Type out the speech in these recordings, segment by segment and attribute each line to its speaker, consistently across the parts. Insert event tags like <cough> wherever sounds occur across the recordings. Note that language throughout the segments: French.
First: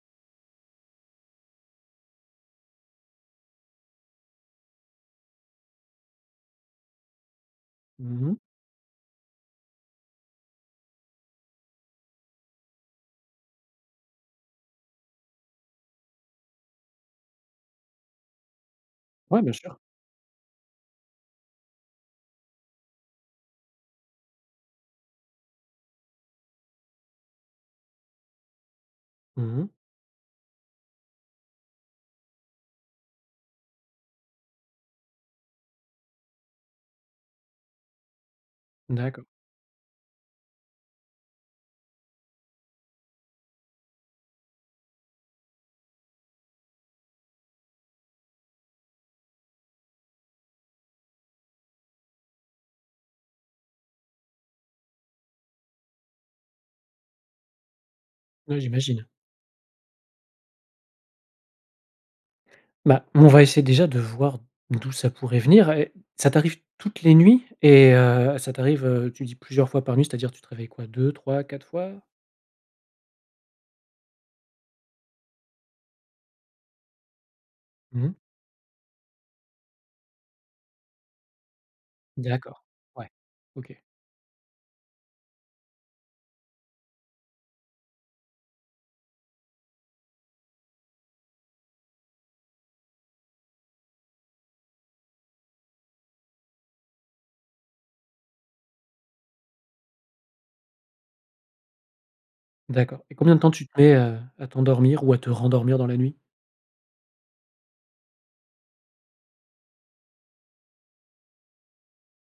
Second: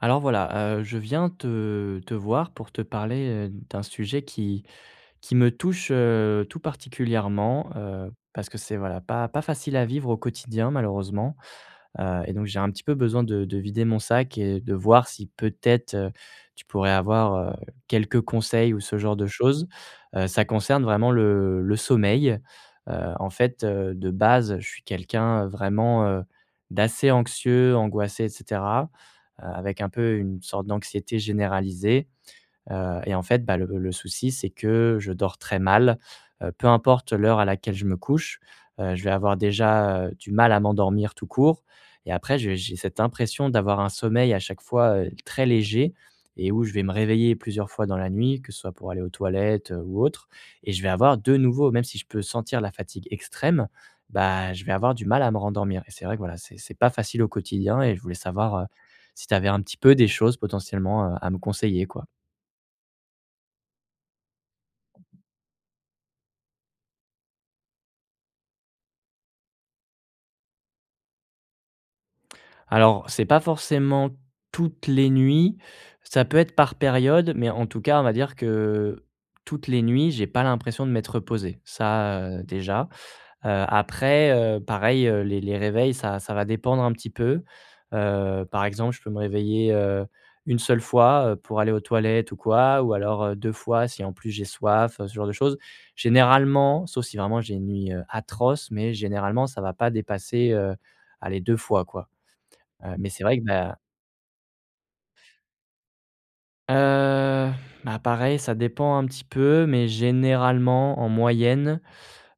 Speaker 1: Alors voilà, heu, je viens te te voir pour te parler, heu, d'un sujet qui qui me touche, heu, tout particulièrement, heu,
Speaker 2: Mmh mh.
Speaker 1: parce que c'est, voilà, pas pas facile à vivre au quotidien malheureusement. Heu et donc j'ai un petit peu besoin de de vider mon sac et de voir si peut-être, heu, tu pourrais avoir, heu, quelques conseils ou ce genre de
Speaker 2: Ouais, bien
Speaker 1: chose.
Speaker 2: sûr.
Speaker 1: Heu, ça concerne vraiment le le sommeil. Heu, en fait, heu, de base je suis quelqu'un vraiment, heu, d'assez anxieux, angoissé et cetera. Heu,
Speaker 2: Mmh mh.
Speaker 1: avec un peu, une sorte d'anxiété généralisée. Heu et en fait, bah, le le souci c'est que je dors très mal, heu, peu importe l'heure à laquelle je me couche, heu, je vais
Speaker 2: D'acco
Speaker 1: avoir déjà, heu, du mal à m'endormir tout court et après j'ai j'ai cette impression d'avoir un sommeil à chaque fois, heu, très léger et où je vais me réveiller plusieurs fois dans la nuit, que ce soit pour aller aux toilettes, heu, ou autre et je vais avoir de nouveau même si je peux sentir la fatigue extrême, bah, je vais avoir du mal à me rendormir et c'est vrai que voilà, c'est c'est pas facile au quotidien et je voulais savoir,
Speaker 2: Ouais,
Speaker 1: heu,
Speaker 2: j'imagine.
Speaker 1: si tu avais un petit peu des choses potentiellement, heu, à me conseiller quoi.
Speaker 2: Bah, m on va essayer déjà, de voir, d'où ça pourrait venir et ça t'arrive, toutes les nuits et heu, ça t'arrive, heu, tu dis plusieurs fois par nuit, c'est-à-dire tu te réveilles quoi, 2-3-4 fois?
Speaker 1: Alors, c'est pas forcément, toutes les nuits, ça peut être par période, mais en tout cas, on
Speaker 2: Mmh
Speaker 1: va
Speaker 2: mh.
Speaker 1: dire que, toutes les nuits, j'ai pas l'impression de m'être reposé, ça, heu,
Speaker 2: D'accord.
Speaker 1: déjà.
Speaker 2: Ouais.
Speaker 1: Heu,
Speaker 2: OK.
Speaker 1: après, heu, pareil, heu, les les réveils ça ça va dépendre un petit peu. Heu, par exemple, je peux me réveiller, heu, 1 seule fois, heu, pour aller aux toilettes ou quoi, ou alors, heu, 2 fois, si en plus j'ai soif, heu, ce genre de choses. Généralement, sauf si vraiment j'ai une nuit, heu, atroce, mais généralement ça va pas dépasser, heu, allez 2 fois, quoi. Heu,
Speaker 2: D'accord
Speaker 1: mais
Speaker 2: et
Speaker 1: c'est
Speaker 2: combien
Speaker 1: vrai
Speaker 2: de
Speaker 1: que,
Speaker 2: temps tu
Speaker 1: ben
Speaker 2: te mets à à t'endormir ou à te rendormir dans la nuit?
Speaker 1: Heu, bah, pareil, ça dépend un petit peu, mais généralement en moyenne,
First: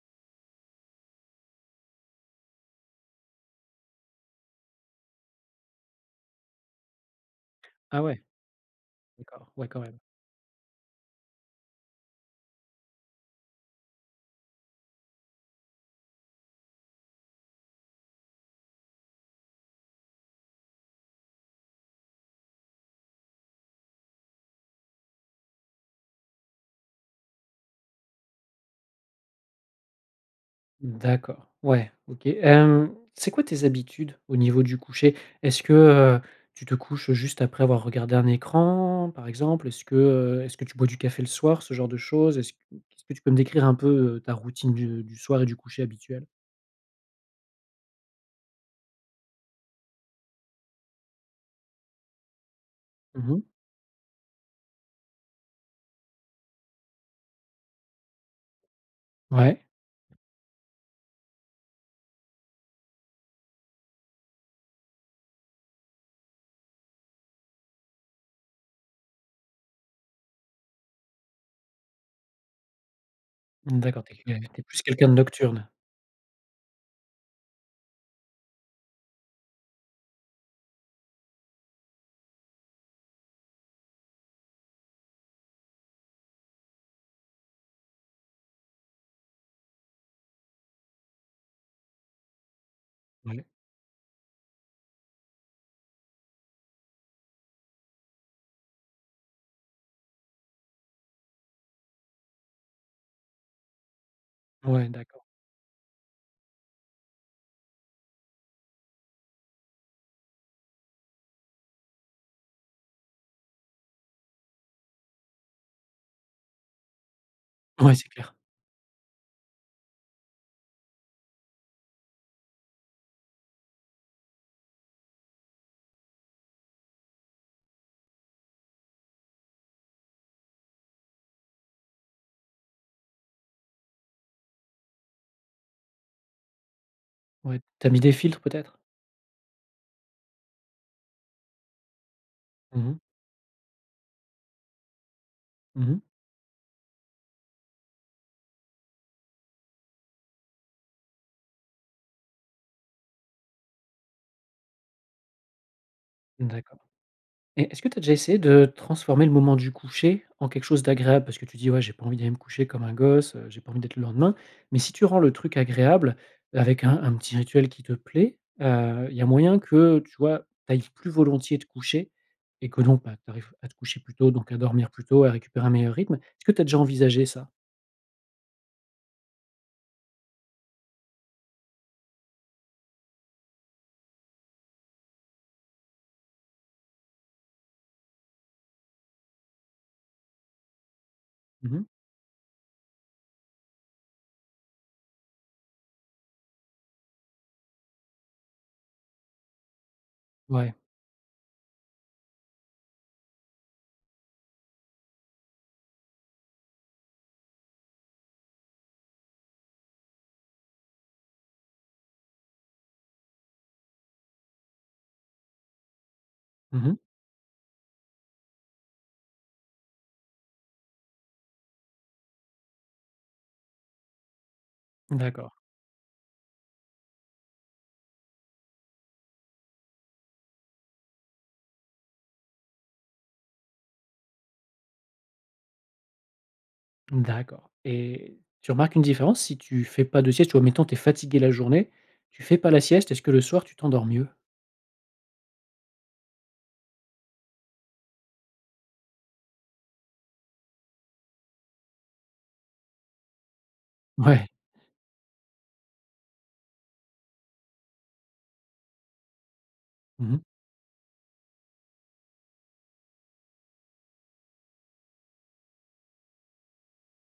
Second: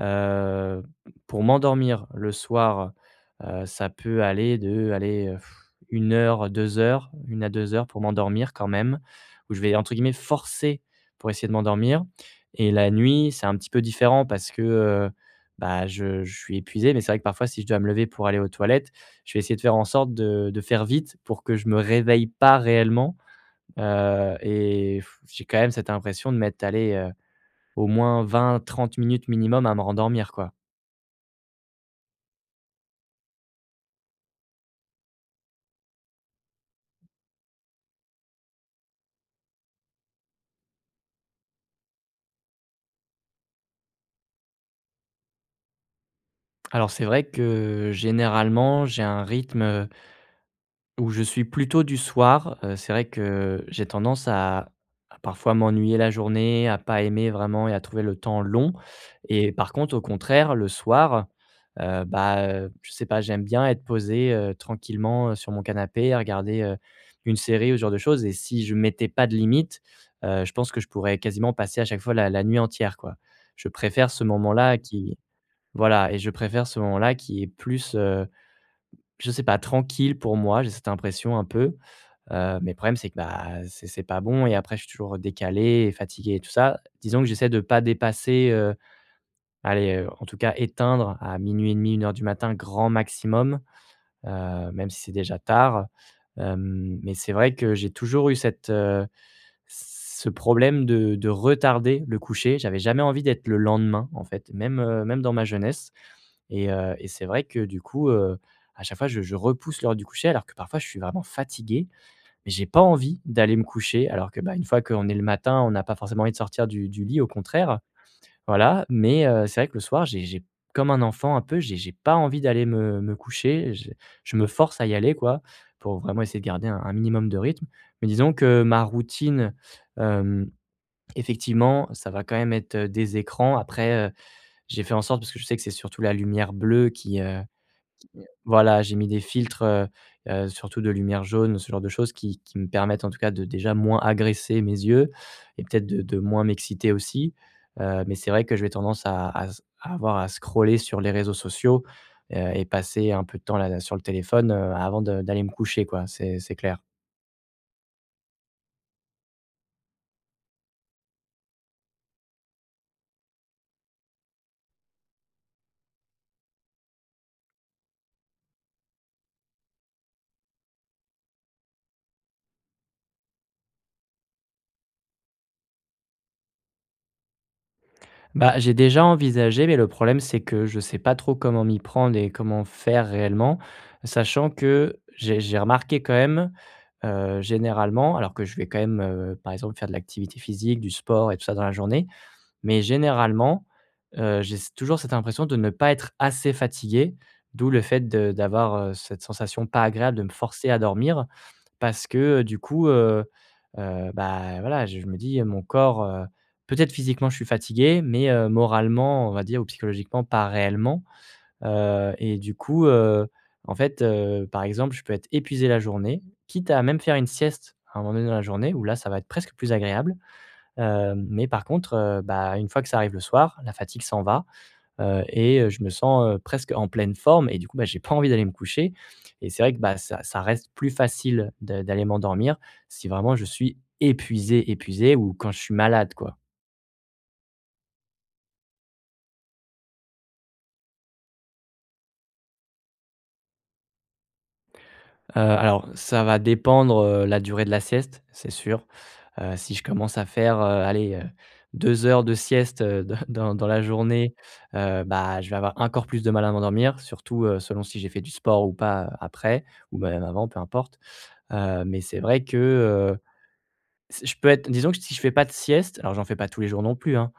Speaker 1: heu, p pour m'endormir le soir, heu, ça peut aller de, allez heu, <blows air> 1 heure, 2 heures, 1 à 2 heures pour
Speaker 2: Ah, ouais.
Speaker 1: m'endormir quand même,
Speaker 2: D'accord.
Speaker 1: où je
Speaker 2: Ouais,
Speaker 1: vais
Speaker 2: quand
Speaker 1: entre
Speaker 2: même.
Speaker 1: guillemets, «forcer» pour essayer de m'endormir et la nuit, c'est un petit peu différent parce que, heu, bah, je je suis épuisé, mais c'est vrai que parfois si je dois me lever pour aller aux toilettes, je vais essayer de faire en sorte de de faire vite pour que, je me réveille pas réellement, heu et <blows air> j'ai quand même cette impression de mettre, allez, heu, au moins 20-30 minutes minimum à me rendormir, quoi.
Speaker 2: D'accord, ouais, OK. Hem, c'est quoi tes habitudes, au niveau du coucher? Est-ce que, heu, tu te couches juste après avoir regardé un écran par exemple? Est-ce que heu, est-ce que tu bois du café le soir, ce genre de chose? Est-ce est-ce que tu peux me décrire un peu, heu, ta routine du du soir et du coucher habituel?
Speaker 1: Alors, c'est vrai que généralement j'ai un rythme, heu où je suis plutôt du soir, heu, c'est vrai
Speaker 2: Mmh mh.
Speaker 1: que j'ai tendance à à parfois m'ennuyer la journée, à pas aimer vraiment et à trouver le temps long et
Speaker 2: Ouais.
Speaker 1: par contre au contraire le soir, heu, bah, heu, je sais pas, j'aime bien être posé, heu, tranquillement, heu, sur mon canapé, à regarder, heu, une série ou ce genre de choses et si je mettais pas de limite, heu, je pense que je pourrais quasiment passer à chaque fois la la nuit entière quoi. Je
Speaker 2: Mmh, d'accord,
Speaker 1: préfère
Speaker 2: tu es
Speaker 1: ce
Speaker 2: quelqu'un q tu es
Speaker 1: moment-là
Speaker 2: plus quelqu'un de
Speaker 1: qui
Speaker 2: nocturne.
Speaker 1: voilà et je préfère ce moment-là qui est plus, heu, je sais pas, tranquille pour moi. J'ai cette impression un peu. Heu, mais le problème c'est que, bah, c'est c'est pas bon et après je suis toujours, heu, décalé et fatigué et tout ça, disons que j'essaie de pas dépasser, heu, aller, heu, en tout cas éteindre à 00:30, 01:00 du matin, grand
Speaker 2: Ouais.
Speaker 1: maximum. Heu, même si c'est déjà tard, hem, mais c'est vrai que j'ai toujours eu cette heu, ce problème de de retarder le coucher. J'avais jamais envie d'être le lendemain en fait, même,
Speaker 2: Ouais,
Speaker 1: heu, même
Speaker 2: d'accord.
Speaker 1: dans ma jeunesse et heu et c'est vrai que du coup, heu, à chaque fois je je repousse l'heure du coucher alors que parfois je suis vraiment fatigué mais j'ai pas envie d'aller me coucher alors que, bah, une fois qu'on est le matin, on n'a pas forcément envie de sortir du du lit au contraire.
Speaker 2: Ouais, c'est clair.
Speaker 1: Voilà, mais, heu, c'est vrai que le soir, j'ai j'ai comme un enfant un peu, j'ai j'ai pas envie d'aller me me coucher, je je me force à y aller quoi, pour vraiment essayer de garder un un minimum de rythme. Mais disons que ma routine, hem, effectivement, ça va quand même être, heu, des écrans. Après, heu, j'ai fait en sorte, parce que je sais que c'est surtout la lumière bleue qui, heu,
Speaker 2: Ouais, tu as mis des
Speaker 1: qui
Speaker 2: filtres peut-être?
Speaker 1: voilà, j'ai mis des filtres, heu heu, surtout de lumière jaune, ce genre de choses qui qui me
Speaker 2: Mmh mh.
Speaker 1: permettent en tout cas de déjà moins agresser mes yeux et peut-être
Speaker 2: Mmh mh.
Speaker 1: de de moins m'exciter aussi. Heu, mais c'est vrai que je vais tendance à s à avoir à scroller sur les réseaux sociaux, heu et passer un peu de temps là là, sur le téléphone, heu, avant de d'aller me coucher quoi, c'est c'est clair.
Speaker 2: D'accord et est-ce que tu as déjà essayé de transformer le moment du coucher en quelque chose d'agréable? Parce que tu dis: «Ouais j'ai pas envie d'aller me coucher comme un gosse, heu, j'ai pas envie d'être le lendemain». Mais si tu rends le truc agréable avec un un petit rituel qui te plaît, heu, il y a moyen que, tu vois? Tu ailles plus volontiers te coucher et que, donc, bah, tu arrives à te coucher plus tôt, donc à dormir plus tôt, à récupérer un meilleur rythme. Est-ce que tu as déjà envisagé ça?
Speaker 1: Bah, j'ai déjà envisagé mais le problème c'est que je sais pas trop comment m'y prendre et comment faire réellement. Sachant que j'ai j'ai remarqué quand même, heu, généralement alors que je vais quand même, heu, par exemple faire de l'activité physique du sport et tout ça dans la
Speaker 2: Mmh mh.
Speaker 1: journée, mais généralement, heu, j'ai s toujours cette impression de ne pas être assez fatigué, d'où le fait de d'avoir, heu, cette sensation pas agréable de me forcer
Speaker 2: Ouais.
Speaker 1: à dormir. Parce que, heu, du coup, heu, heu, bah, voilà, je me dis, heu, mon corps, heu. Peut-être physiquement je suis fatigué, mais, heu, moralement, on va dire ou psychologiquement pas réellement. Heu et du coup, heu, en fait, heu, par exemple je peux être épuisé la journée, quitte à
Speaker 2: Mmh mh.
Speaker 1: même faire une sieste à un moment donné dans la journée où là ça va être presque plus agréable. Heu, mais par contre, heu, bah, une fois que ça arrive le soir, la fatigue s'en va, heu
Speaker 2: D'accord.
Speaker 1: et heu, je me sens, heu, presque en pleine forme et du coup, bah, j'ai pas envie d'aller me coucher et c'est vrai que, bah, ça ça reste plus facile de d'aller m'endormir si vraiment je suis épuisé, épuisé ou quand je suis malade quoi.
Speaker 2: D'accord et tu remarques une différence si tu fais pas de sieste ou admettons tu es fatigué la journée, tu fais pas la sieste, est-ce que le soir tu t'endors mieux?
Speaker 1: Heu, alors, ça va dépendre, heu, la durée de la sieste, c'est sûr. Heu, si je commence à faire, heu, allez, heu, 2 heures de sieste, heu, de dans dans la journée,
Speaker 2: Mouais.
Speaker 1: heu, bah, je vais avoir encore plus de mal à m'endormir, surtout, heu, selon si j'ai fait du sport ou pas, heu, après ou même
Speaker 2: Mmh mh.
Speaker 1: avant, peu importe. Heu, mais c'est vrai que, heu, c'est je peux être, disons que t si je fais pas de sieste, alors j'en fais pas tous les jours non plus, hein.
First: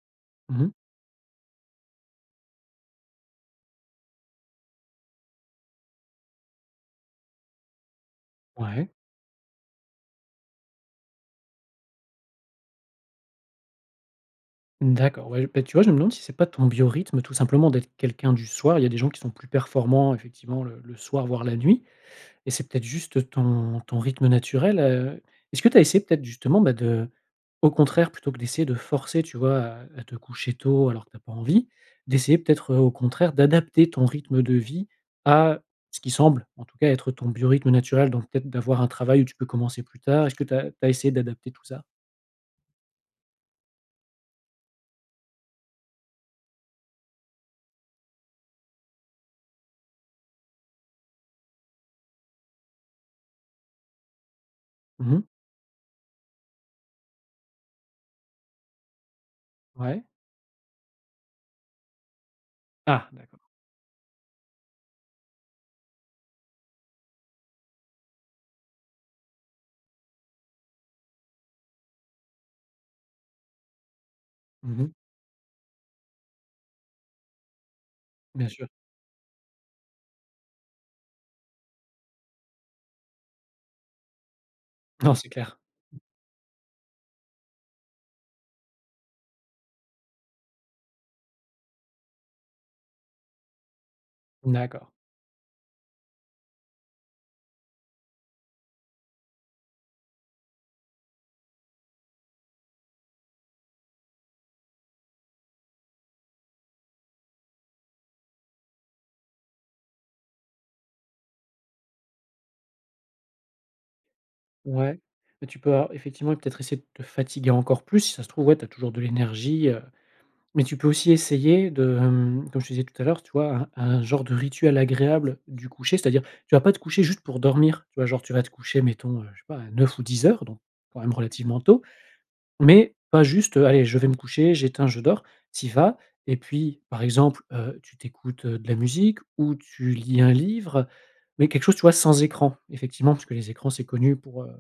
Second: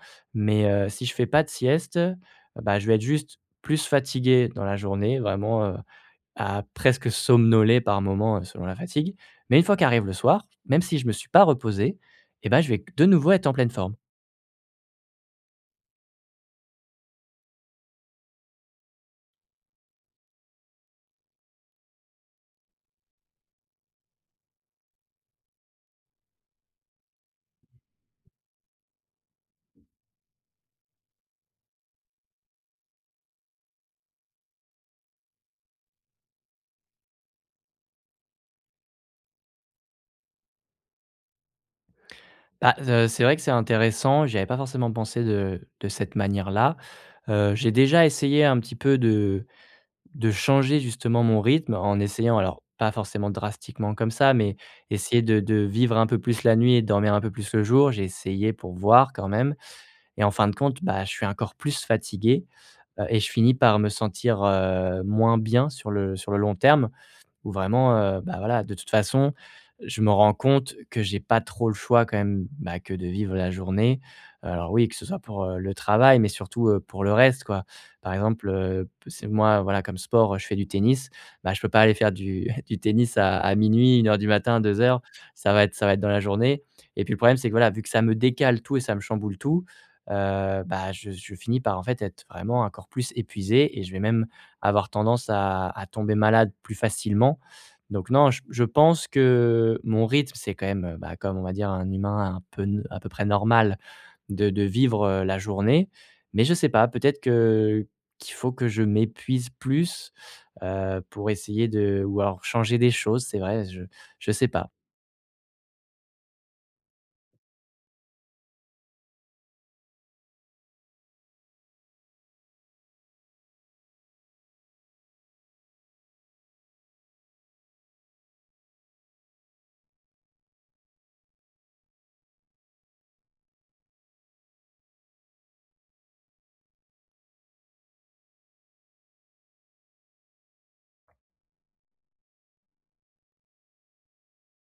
Speaker 2: Mmh
Speaker 1: Mais,
Speaker 2: mh.
Speaker 1: heu, si je fais pas de sieste, heu, bah, je vais être juste plus fatigué dans la journée, vraiment, heu, à presque somnoler par moments, heu, selon la
Speaker 2: Ouais.
Speaker 1: fatigue. Mais une fois qu'arrive le soir, même si je me suis pas reposé, eh bah, je vais q de nouveau être en pleine forme.
Speaker 2: D'accord, ouais, j bah, tu vois, je me demande si c'est pas ton biorythme, tout simplement, d'être quelqu'un du soir. Il y a des gens qui sont plus performants, effectivement, le le soir, voire la nuit et c'est peut-être juste ton ton rythme naturel. Heu, est-ce que tu as essayé peut-être, justement, bah de au contraire, plutôt que d'essayer de forcer, tu vois, à à te coucher tôt alors que tu as pas envie, d'essayer peut-être, heu, au contraire, d'adapter ton rythme de vie à ce qui semble, en tout cas, être ton biorythme naturel? Donc peut-être d'avoir un travail où tu peux commencer plus tard. Est-ce que tu as tu as essayé d'adapter tout ça?
Speaker 1: Bah z heu, c'est vrai que c'est intéressant, j'y avais pas forcément pensé de de cette manière là, heu. J'ai déjà essayé un petit peu de de changer, justement, mon rythme en essayant, alors pas forcément drastiquement comme ça, mais
Speaker 2: Mmh
Speaker 1: essayer
Speaker 2: mh.
Speaker 1: de de vivre un peu plus la nuit et dormir un peu plus le jour. J'ai essayé, pour voir, quand même
Speaker 2: Ouais.
Speaker 1: et en fin de compte, bah, je suis encore plus fatigué. Heu
Speaker 2: Ah,
Speaker 1: et je
Speaker 2: d'accord.
Speaker 1: finis par me sentir, heu, moins bien sur le sur le long terme, ou vraiment, heu, bah, voilà, de toute façon, heu, je me rends compte que j'ai pas trop le choix quand même. Bah, que de vivre la journée. Alors
Speaker 2: Mmh
Speaker 1: oui,
Speaker 2: mh.
Speaker 1: que ce soit pour, heu, le travail, mais surtout, heu, pour le reste, quoi. Par
Speaker 2: Bien
Speaker 1: exemple,
Speaker 2: sûr.
Speaker 1: heu, p c'est moi, voilà, comme sport, heu, je fais du tennis. Bah, je peux pas aller faire du du tennis à à 00:00, 01:00 heure du matin, 2 heures,
Speaker 2: Non, c'est
Speaker 1: ça
Speaker 2: clair.
Speaker 1: va être ça va être dans la journée et puis le problème, c'est que, voilà, vu que ça me décale tout et ça me chamboule tout, heu, bah je je finis par, en fait, être vraiment encore plus épuisé et je vais même avoir
Speaker 2: D'accord.
Speaker 1: tendance à à tomber malade plus facilement. Donc non, j je pense que mon rythme, c'est quand même, heu, bah, comme on va dire un humain un peu n à peu près normal, de de vivre, heu, la journée. Mais je sais pas, peut-être que qu'il faut que je m'épuise plus, heu, pour essayer de ou alors changer des choses, c'est vrai, je je sais pas.
Speaker 2: Ouais, bah, tu peux alors, effectivement, peut-être essayer de te fatiguer encore plus, si ça se trouve. Ouais, tu as toujours de l'énergie, heu, mais tu peux aussi essayer de, hem, comme je te disais tout à l'heure, tu vois, un un genre de rituel agréable du coucher. C'est-à-dire, tu vas pas te coucher juste pour dormir, tu vois? Genre, tu vas te coucher, mettons, heu, je sais pas, à 21:00 ou 22:00 heures, donc, quand même relativement tôt, mais pas juste, heu: «Allez, je vais me coucher, j'éteins, je dors». Tu y vas et puis, par exemple, heu, tu tu écoutes, heu, de la musique ou tu lis un livre. Mais quelque chose, tu vois sans écran. Effectivement, parce que les écrans, c'est connu pour, heu,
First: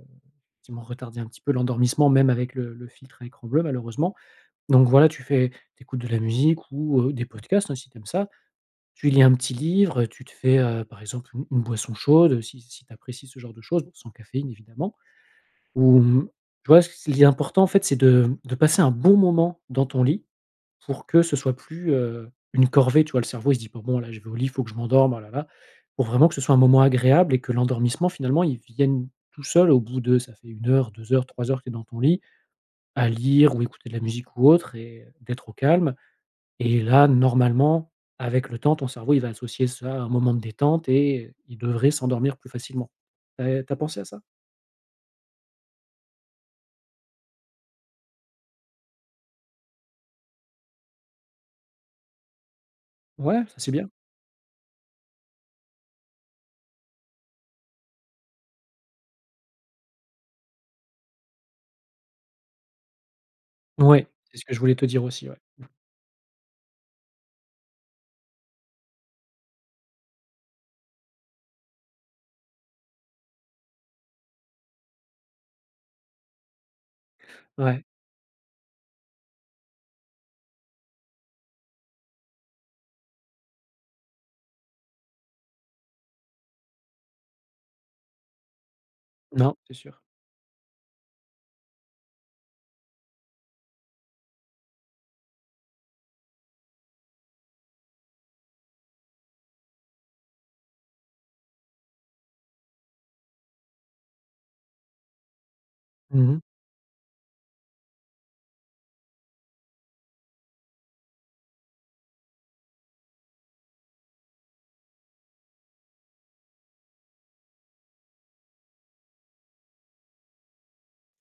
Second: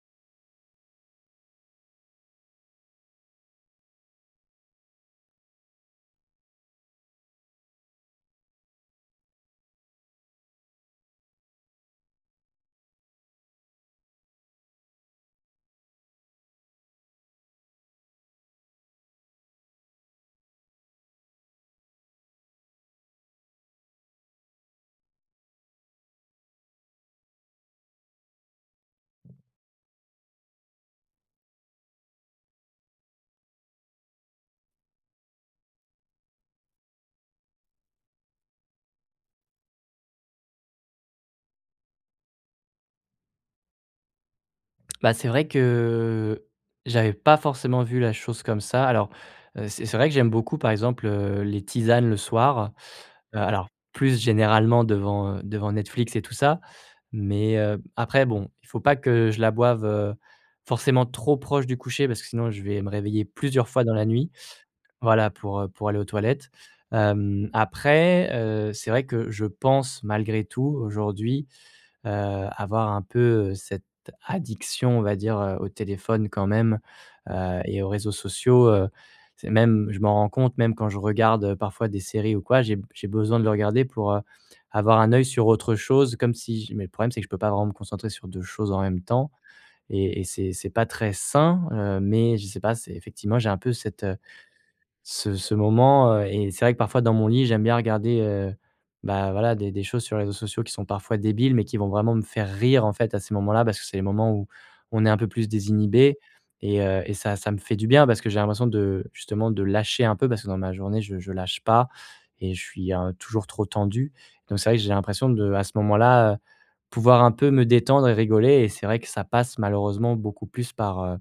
Speaker 2: effectivement, retarder un petit peu l'endormissement, même avec le le filtre à écran bleu, malheureusement. Donc voilà, tu fais tu écoutes de la musique ou heu, des podcasts, hein, si tu aimes ça. Tu lis un petit livre et tu te fais, heu, par exemple, une une boisson chaude si si tu apprécies ce genre de chose, bon sans caféine, évidemment. Ou mmh, tu vois, ce il est important, en fait, c'est de mmh, de passer un bon moment dans ton lit pour que ce soit plus, heu, une corvée, tu vois. Le cerveau, il se dit pas: «Bon, là, je vais au lit, il faut que je m'endorme, ah là, là». Il faut vraiment que ce soit un moment agréable et que l'endormissement, finalement, il vienne tout seul au bout de ça fait 1 heure, 2 heures, 3 heures que tu es dans ton lit à lire ou écouter de la musique, ou autre et d'être au calme et là, normalement, avec le temps, ton cerveau, il va associer ça à un moment de détente et heu, il devrait s'endormir plus facilement. Heu, tu as pensé à ça?
Speaker 1: Bah c'est vrai que j'avais pas forcément vu la chose comme ça alors, heu, c'est c'est vrai que j'aime beaucoup, par exemple, heu, les tisanes le soir. Heu,
Speaker 2: Ouais, ça
Speaker 1: alors
Speaker 2: c'est bien.
Speaker 1: plus généralement devant, heu, devant Netflix et tout ça. Mais, hem, après bon, il faut pas que je la boive, heu, forcément trop proche du coucher parce que sinon je vais me réveiller plusieurs fois dans la
Speaker 2: Mouais,
Speaker 1: nuit
Speaker 2: c'est ce que je voulais te dire aussi,
Speaker 1: voilà
Speaker 2: ouais.
Speaker 1: pour, heu,
Speaker 2: <unintelligible>
Speaker 1: pour aller aux toilettes. Hem, après, heu, c'est vrai que je pense malgré tout aujourd'hui, heu, avoir un peu, heu, cette addiction on va dire, heu, au téléphone quand même, heu et
Speaker 2: Ouais.
Speaker 1: aux réseaux sociaux, heu, c'est même, je m'en rends compte même quand je regarde parfois des séries ou quoi, j'ai b j'ai besoin de le regarder pour, heu, avoir un oeil sur autre chose comme si j mais le problème, c'est que je peux pas vraiment me concentrer sur 2 choses en même temps
Speaker 2: Non, c'est sûr.
Speaker 1: et et c'est c'est pas très sain, heu, mais je sais pas, c'est effectivement j'ai un peu cette, heu, ce ce moment, heu et c'est vrai que parfois dans mon lit, j'aime bien regarder, heu, bah, voilà des des choses sur les réseaux sociaux qui sont parfois débiles mais qui vont vraiment me faire rire en fait à ces moments-là parce que c'est le moment où on est un peu plus désinhibé
Speaker 2: Mmh mh.
Speaker 1: et heu, et ça ça me fait du bien parce que j'ai l'impression de justement, de lâcher un peu parce que dans ma journée, je je lâche pas et je suis un, heu, toujours trop tendu. Donc c'est vrai que j'ai l'impression de à ce moment-là, heu, pouvoir un peu me détendre et rigoler et c'est vrai que ça passe malheureusement beaucoup plus par, heu,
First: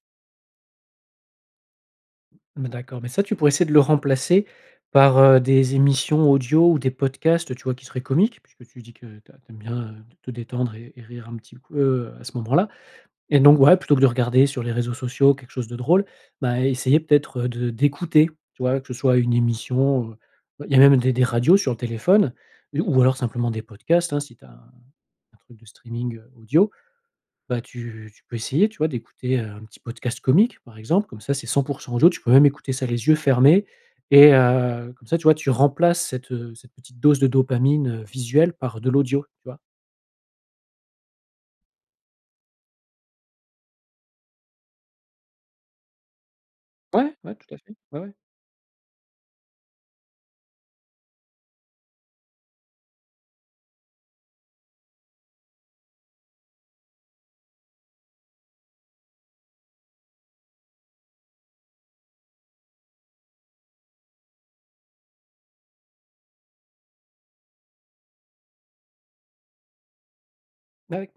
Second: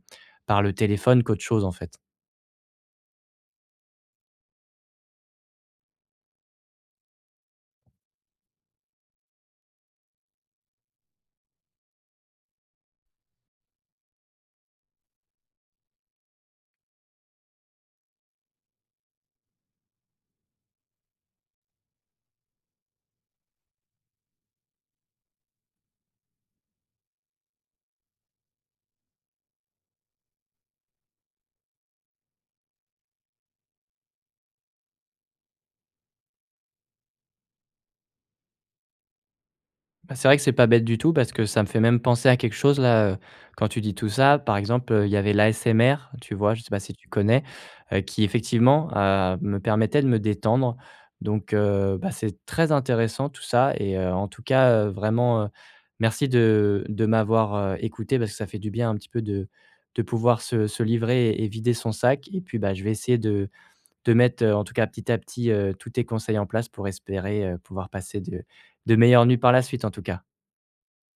Speaker 1: par le téléphone qu'autre chose, en fait.
Speaker 2: Mmh d'accord, mais ça tu pourrais essayer de le remplacer par, heu, des émissions audio ou des podcasts, tu vois? Qui seraient comiques puisque tu dis que tu as tu aimes bien, heu, te détendre et et rire un petit coup, heu, à ce moment-là et donc ouais, plutôt que de regarder sur les réseaux sociaux quelque chose de drôle, bah, essayer peut-être de d'écouter, tu vois? Que ce soit une émission, heu. Il y a même des des radios sur le téléphone ou ou alors simplement des podcasts, hein, si tu as un un truc de streaming, heu, audio. Bah, tu tu peux essayer tu vois d'écouter, heu, un petit podcast comique, par exemple, comme ça, c'est 100 % audio, tu peux même écouter ça les yeux fermés et heu, comme ça tu vois, tu remplaces cette, heu, cette petite dose de dopamine, heu, visuelle par de l'audio, tu vois?
Speaker 1: Ben, c'est vrai que c'est pas bête du tout parce que ça me fait même penser à quelque chose là, heu, quand tu dis tout ça. Par exemple, heu, il y avait l'ASMR, tu vois? Je sais pas si tu
Speaker 2: Ouais, ouais,
Speaker 1: connais,
Speaker 2: tout à fait,
Speaker 1: heu,
Speaker 2: ouais, ouais.
Speaker 1: qui effectivement, heu, me permettait de me détendre. Donc, heu, bah, c'est très intéressant tout ça et heu, en tout cas, heu, vraiment, heu, merci de de m'avoir, heu, écouté parce que ça fait du bien un petit peu de de pouvoir se se livrer et vider son sac et puis, bah, je vais essayer de de mettre, heu, en tout cas petit à petit, heu, tous tes conseils en place pour espérer, heu, pouvoir passer de de meilleures nuits par la suite en tout cas.
Speaker 2: Bah, avec plais